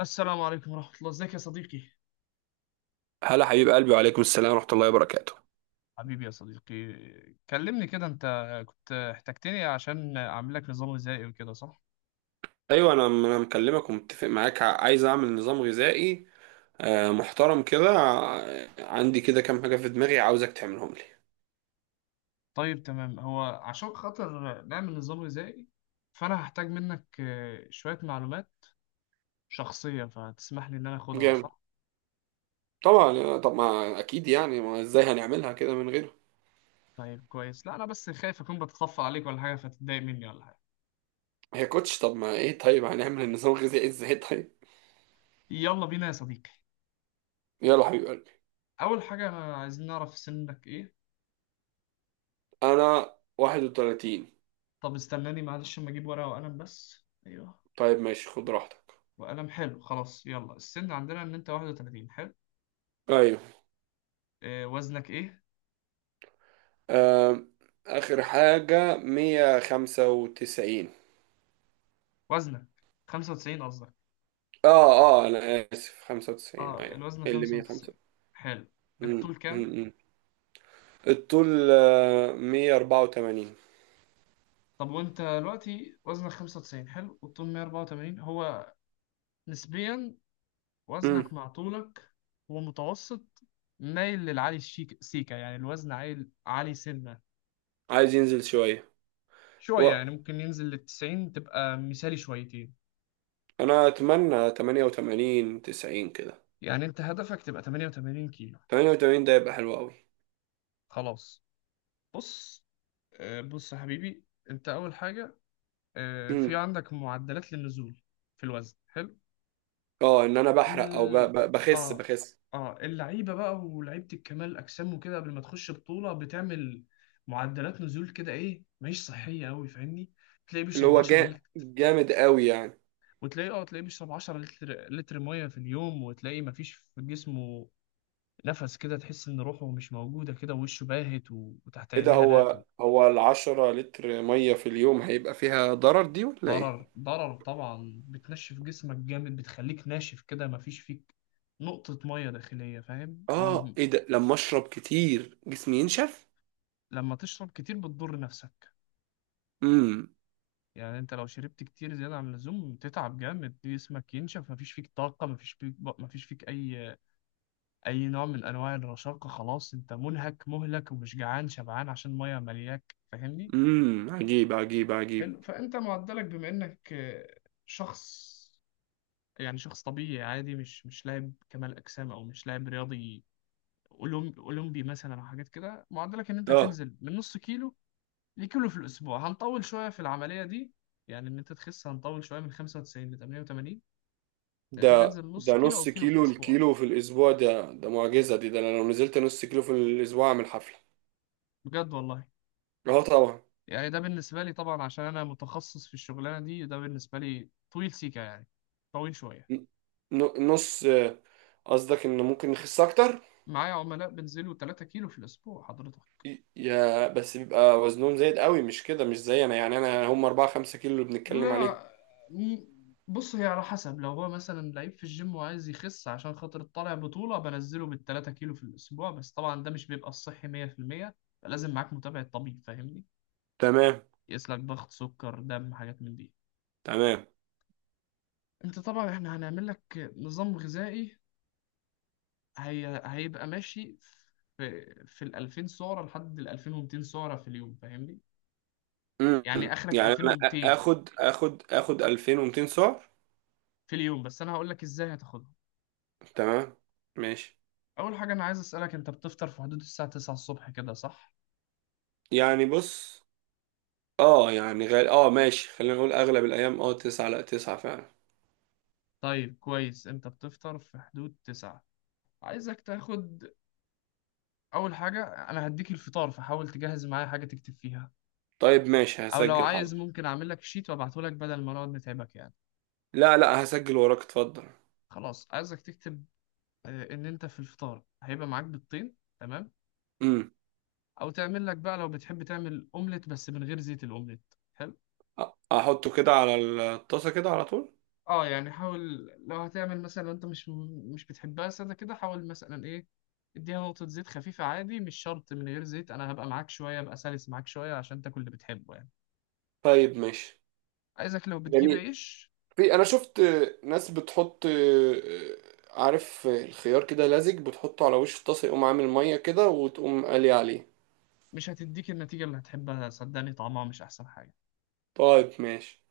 السلام عليكم ورحمة الله، ازيك يا صديقي؟ هلا حبيب قلبي، وعليكم السلام ورحمة الله وبركاته. حبيبي يا صديقي. كلمني كده انت، كنت احتجتني عشان اعمل لك نظام غذائي وكده صح؟ ايوه، انا مكلمك ومتفق معاك. عايز اعمل نظام غذائي محترم كده. عندي كده كام حاجة في دماغي عاوزك تعملهم لي. طيب تمام، هو عشان خاطر نعمل نظام غذائي فانا هحتاج منك شوية معلومات شخصية، فتسمح لي ان انا اخدها جامد. صح؟ طبعا. طب ما اكيد، يعني ما ازاي هنعملها كده من غيره؟ طيب كويس، لا انا بس خايف اكون بتطفل عليك ولا حاجة فتتضايق مني ولا حاجة. هي كوتش، طب ما ايه؟ طيب، هنعمل النظام الغذائي ازاي؟ طيب. يلا بينا يا صديقي. يلا حبيب قلبي. اول حاجة عايزين نعرف سنك ايه. انا 31. طب استناني معلش اما اجيب ورقة وقلم، بس ايوه. طيب ماشي، خد راحتك. وقلم، حلو. خلاص يلا، السن عندنا ان انت 31، حلو. ايوه. وزنك ايه؟ آه، اخر حاجة 195. وزنك 95 قصدك؟ اه، اه، انا اسف، 95 اه ايوه. الوزن اللي 105. 95، حلو. امم، الطول كام؟ امم. الطول 184. طب وانت دلوقتي وزنك 95، حلو، والطول 184. هو نسبيا امم. وزنك مع طولك هو متوسط، مايل للعالي الشيك سيكا، يعني الوزن عالي، عالي سنة. عايز ينزل شويه. شوية، هو يعني ممكن ينزل لل 90 تبقى مثالي شويتين. انا اتمنى 88 90 كده. يعني انت هدفك تبقى 88 كيلو. 88 ده يبقى حلو قوي. خلاص. بص، بص يا حبيبي، انت اول حاجه، في امم. عندك معدلات للنزول في الوزن، حلو. اه، ان انا بحرق، او ال... بخس اه بخس اه اللعيبه بقى ولعيبه الكمال الاجسام وكده قبل ما تخش بطوله بتعمل معدلات نزول كده، ايه، مش صحيه قوي، فاهمني؟ تلاقيه اللي بيشرب هو 10 لتر، جامد قوي يعني. وتلاقيه اه تلاقيه بيشرب 10 لتر ميه في اليوم، وتلاقيه مفيش في جسمه نفس كده، تحس ان روحه مش موجوده كده، ووشه باهت، وتحت ايه ده، عينيه هالات. هو ال 10 لتر ميه في اليوم هيبقى فيها ضرر دي ولا ايه؟ ضرر ضرر طبعا، بتنشف جسمك جامد، بتخليك ناشف كده، مفيش فيك نقطة مية داخلية، فاهم؟ اه، ايه ده؟ لما اشرب كتير جسمي ينشف؟ ولما تشرب كتير بتضر نفسك. امم يعني انت لو شربت كتير زيادة عن اللزوم تتعب جامد، جسمك ينشف، مفيش فيك طاقة، مفيش فيك أي نوع من أنواع الرشاقة، خلاص انت منهك مهلك، ومش جعان شبعان عشان مية ملياك، فاهمني؟ امم. عجيب، عجيب، عجيب. حلو. فانت معدلك، بما انك شخص، يعني شخص طبيعي عادي، مش لاعب كمال أجسام، أو مش لاعب رياضي اولمبي مثلا، او حاجات كده، معدلك ان انت اه، هتنزل من نص كيلو لكيلو في الاسبوع. هنطول شويه في العمليه دي، يعني ان انت تخس هنطول شويه من 95 ل 88. ده انت ده هتنزل من نص ده كيلو او نص كيلو في كيلو، الاسبوع، الكيلو في الاسبوع ده معجزه. دي ده انا لو نزلت نص كيلو في الاسبوع اعمل حفله. بجد والله. اه طبعا. يعني ده بالنسبه لي طبعا، عشان انا متخصص في الشغلانه دي، ده بالنسبه لي طويل سيكا، يعني طويل شويه. ن- نص، قصدك ان ممكن نخس اكتر؟ معايا عملاء بنزلوا 3 كيلو في الاسبوع حضرتك. يا بس بيبقى وزنهم زايد قوي، مش كده. مش زي انا، يعني انا هم 4 5 كيلو اللي بنتكلم عليهم. لا م- بص، هي على حسب، لو هو مثلا لعيب في الجيم وعايز يخس عشان خاطر طالع بطولة، بنزله بالتلاتة كيلو في الأسبوع، بس طبعا ده مش بيبقى الصحي مية في المية، فلازم معاك متابعة طبيب، فاهمني؟ تمام، يقيس لك ضغط، سكر، دم، حاجات من دي. تمام. انت طبعا احنا هنعمل لك نظام غذائي هيبقى ماشي في ال 2000 سعرة لحد ال 2200 سعرة في اليوم، فاهمني؟ امم. يعني اخرك يعني انا 2200 اخد 2200 سعر. في اليوم، بس انا هقول لك ازاي هتاخدهم. تمام. ماشي. اول حاجه انا عايز اسالك، انت بتفطر في حدود الساعه 9 الصبح كده صح؟ يعني بص، اه يعني غال، اه ماشي، خلينا نقول اغلب الايام اه 9، لا 9 فعلا. طيب كويس، انت بتفطر في حدود 9. عايزك تاخد اول حاجه، انا هديك الفطار فحاول تجهز معايا حاجه تكتب فيها، طيب ماشي، او لو هسجل. عايز حاضر. ممكن اعمل لك شيت وابعته لك بدل ما نقعد نتعبك يعني. لا، لا، هسجل وراك، اتفضل. خلاص عايزك تكتب ان انت في الفطار هيبقى معاك بيضتين، تمام، امم. او تعمل لك بقى لو بتحب تعمل اومليت بس من غير زيت، الاومليت حلو. أ- احطه كده على الطاسة كده على طول. اه يعني حاول، لو هتعمل مثلا، لو انت مش بتحبها سادة كده، حاول مثلا ايه، اديها نقطة زيت خفيفة عادي، مش شرط من غير زيت، انا هبقى معاك شوية، ابقى سلس معاك شوية عشان تاكل اللي بتحبه يعني. طيب ماشي. عايزك لو بتجيب جميل. عيش، في انا شفت ناس بتحط، عارف، الخيار كده لزج، بتحطه على وش الطاسه يقوم عامل ميه كده وتقوم قالي عليه. مش هتديك النتيجة اللي هتحبها صدقني، طعمها مش احسن حاجة. طيب ماشي.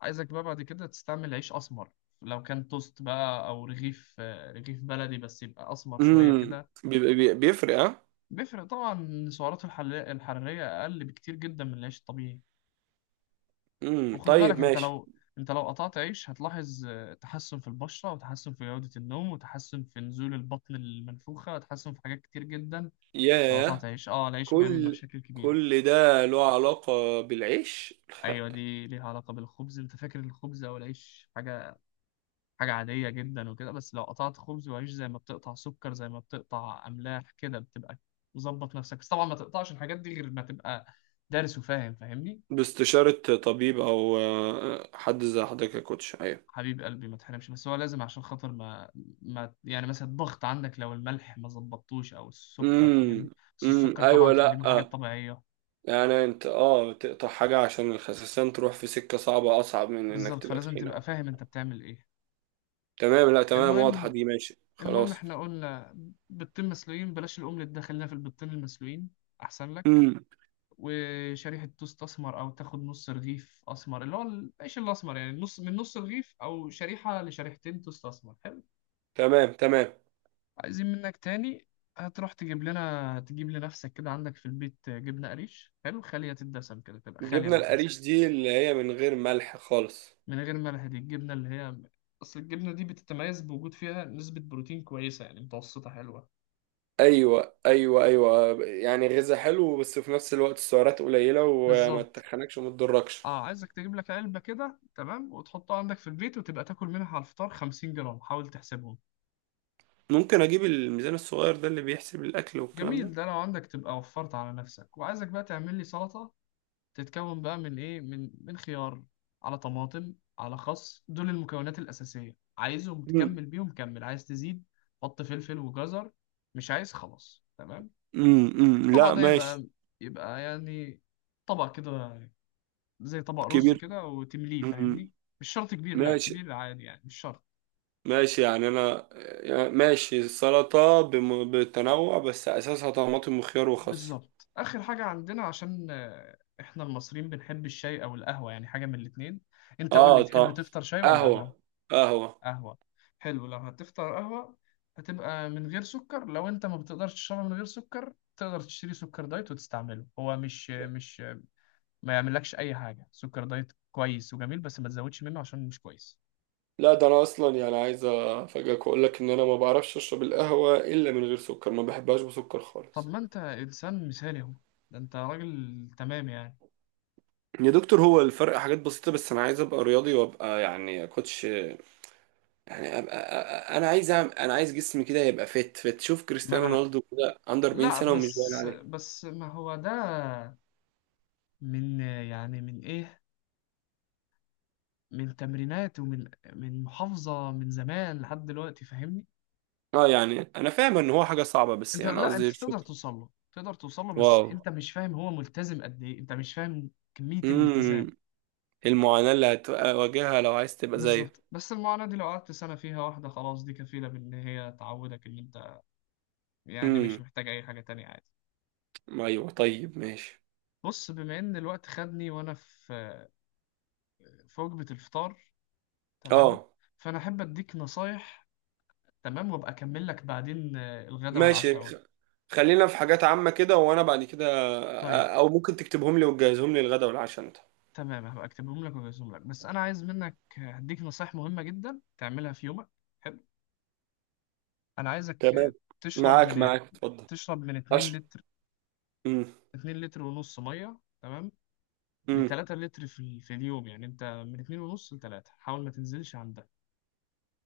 عايزك بقى بعد كده تستعمل عيش اسمر، لو كان توست بقى او رغيف، رغيف بلدي بس يبقى اسمر شوية امم كده. بيبقى- بيفرق اه. بيفرق طبعا، سعراته الحرارية اقل بكتير جدا من العيش الطبيعي. امم. وخد بالك طيب انت ماشي. لو انت لو قطعت عيش هتلاحظ تحسن في البشرة، وتحسن في جودة النوم، وتحسن في نزول البطن المنفوخة، وتحسن في حاجات كتير جدا. لو قطعت ياه. عيش، العيش بيعمل كل مشاكل كبيرة. كل ده له علاقة بالعيش؟ ايوه، دي ليها علاقة بالخبز. انت فاكر الخبز او العيش حاجة عادية جدا وكده، بس لو قطعت خبز وعيش زي ما بتقطع سكر، زي ما بتقطع املاح كده، بتبقى مظبط نفسك. بس طبعا ما تقطعش الحاجات دي غير ما تبقى دارس وفاهم، فاهمني؟ باستشارة طبيب أو حد زي حضرتك يا كوتش. أيوة. حبيب قلبي ما تحرمش، بس هو لازم، عشان خاطر ما يعني مثلا الضغط عندك لو الملح ما ظبطتوش او السكر، فاهمني؟ امم، بس امم، السكر طبعا أيوة، خليه من الحاجات لأ. الطبيعية. يعني أنت تقطع حاجة عشان الخسسان تروح في سكة صعبة أصعب من إنك بالظبط، تبقى فلازم تخين أوي. تبقى فاهم انت بتعمل ايه. تمام، لأ، تمام، واضحة المهم دي، ماشي المهم خلاص. احنا قلنا بيضتين مسلوقين، بلاش الاومليت ده، خلينا في البيضتين المسلوقين احسن لك. امم. وشريحة توست اسمر، او تاخد نص رغيف اسمر اللي هو العيش الاسمر، يعني نص من نص رغيف، او شريحة لشريحتين توست اسمر، حلو؟ تمام، تمام. عايزين منك تاني، هتروح تجيب لنفسك كده، عندك في البيت جبنة قريش، حلو، خالية الدسم كده تبقى خالية من جبنا الدسم، القريش دي اللي هي من غير ملح خالص؟ من غير ملح. دي الجبنة اللي هي أصل الجبنة دي بتتميز بوجود فيها نسبة بروتين كويسة، يعني متوسطة حلوة، ايوه، ايوه، ايوه، يعني غذاء حلو بس في نفس الوقت السعرات قليله، وما بالظبط. تخنكش وما تضركش. اه عايزك تجيب لك علبة كده، تمام، وتحطها عندك في البيت، وتبقى تاكل منها على الفطار 50 جرام، حاول تحسبهم. ممكن اجيب الميزان الصغير ده اللي بيحسب الاكل والكلام ده؟ جميل، ده لو عندك تبقى وفرت على نفسك. وعايزك بقى تعمل لي سلطة، تتكون بقى من ايه، من خيار، على طماطم، على خس، دول المكونات الأساسية، عايزهم، امم، تكمل بيهم كمل، عايز تزيد حط فلفل وجزر، مش عايز خلاص تمام. امم. الطبق لا ده ماشي. يبقى يعني طبق كده، زي طبق رز كبير. كده وتمليه، فاهمني؟ مم. مش شرط كبير، لا ماشي. كبير عادي يعني، مش شرط. ماشي يعني انا يعني ماشي السلطه بتنوع بس اساسها طماطم وخيار وخس. بالظبط، آخر حاجة عندنا، عشان احنا المصريين بنحب الشاي او القهوة، يعني حاجة من الاتنين. انت قول لي اه، تحب طب تفطر شاي ولا قهوة؟ قهوه، قهوه. قهوة، حلو. لو هتفطر قهوة هتبقى من غير سكر، لو انت ما بتقدرش تشربها من غير سكر تقدر تشتري سكر دايت وتستعمله، هو مش ما يعملكش اي حاجة، سكر دايت كويس وجميل، بس ما تزودش منه عشان مش كويس. لا، ده انا اصلا يعني عايز افاجئك واقول لك ان انا ما بعرفش اشرب القهوه الا من غير سكر، ما بحبهاش بسكر طب خالص. ما انت انسان مثالي اهو، ده انت راجل تمام يعني. يا دكتور، هو الفرق حاجات بسيطة، بس أنا عايز أبقى رياضي، وأبقى يعني كوتش، يعني أبقى، أنا عايز جسمي كده يبقى فت فت، شوف ما كريستيانو انا، رونالدو كده عنده 40 لا سنة ومش باين بس عليه. بس ما هو ده من، يعني من ايه، من تمرينات، ومن محافظة من زمان لحد دلوقتي، فاهمني؟ أه، يعني أنا فاهم إن هو حاجة صعبة، بس انت، يعني لا انت قصدي شوف. تقدر توصل له، تقدر توصل له، بس واو. انت مش فاهم هو ملتزم قد ايه، انت مش فاهم كمية الالتزام. امم. المعاناة اللي هتواجهها لو عايز تبقى زيه. بالظبط، بس المعاناة دي لو قعدت سنة فيها واحدة خلاص، دي كفيلة بإن هي تعودك إن أنت، يعني مش امم، محتاج أي حاجة تانية عادي. أيوه طيب ماشي. بص، بما إن الوقت خدني وأنا في وجبة الفطار، تمام، أه فأنا أحب أديك نصايح، تمام، وأبقى أكمل لك بعدين الغدا ماشي، والعشاء. خلينا في حاجات عامة كده، وانا بعد كده طيب او ممكن تكتبهم لي وتجهزهم لي الغدا والعشاء انت. تمام، هبقى أكتبهم لك وأجهزهم لك، بس أنا عايز منك هديك نصايح مهمة جدا تعملها في يومك، حلو؟ انا عايزك تمام. تشرب معاك، من معاك، اتفضل. تشرب من 2 عشر. لتر، امم، 2 لتر ونص ميه تمام، ل امم. 3 لتر في اليوم، يعني انت من 2 ونص ل 3، حاول ما تنزلش عن ده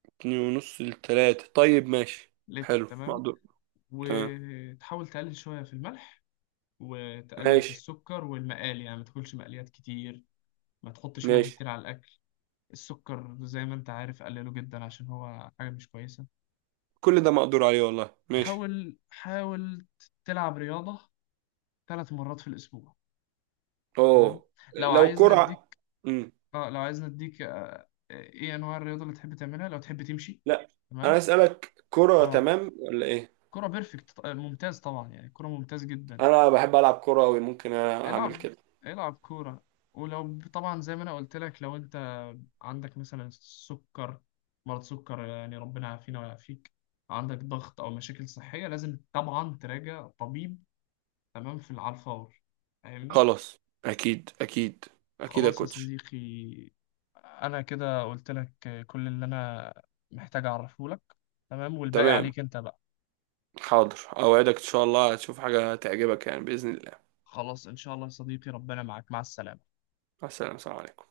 2.5 لتلاتة، طيب ماشي. لتر، حلو تمام. مقدور. تمام. وتحاول تقلل شويه في الملح، وتقلل في ماشي. السكر والمقالي، يعني ما تاكلش مقليات كتير، ما تحطش ملح ماشي. كتير على الاكل. السكر زي ما انت عارف قلله جدا عشان هو حاجه مش كويسه. كل ده مقدور عليه والله، ماشي. حاول، حاول تلعب رياضه ثلاث مرات في الاسبوع، تمام. اوه، لو لو عايزني كرة. اديك، امم، اه لو عايز نديك ايه انواع الرياضه اللي تحب تعملها، لو تحب تمشي، لا. انا تمام. اسألك كرة اه تمام ولا ايه؟ كرة بيرفكت ممتاز طبعا، يعني كرة ممتاز جدا. انا بحب العب كرة أوي، ممكن اعمل العب، كده. العب كورة. ولو طبعا زي ما انا قلت لك، لو انت عندك مثلا سكر، مرض سكر يعني، ربنا يعافينا ويعافيك، عندك ضغط او مشاكل صحية، لازم طبعا تراجع طبيب تمام، على الفور، فاهمني؟ خلاص. اكيد، اكيد، اكيد يا خلاص يا كوتش. صديقي، انا كده قلت لك كل اللي انا محتاج اعرفه لك، تمام، والباقي تمام. عليك انت بقى. حاضر، أوعدك إن شاء الله هتشوف حاجة تعجبك يعني بإذن الله. خلاص ان شاء الله يا صديقي، ربنا معاك، مع السلامة. السلام، السلام عليكم.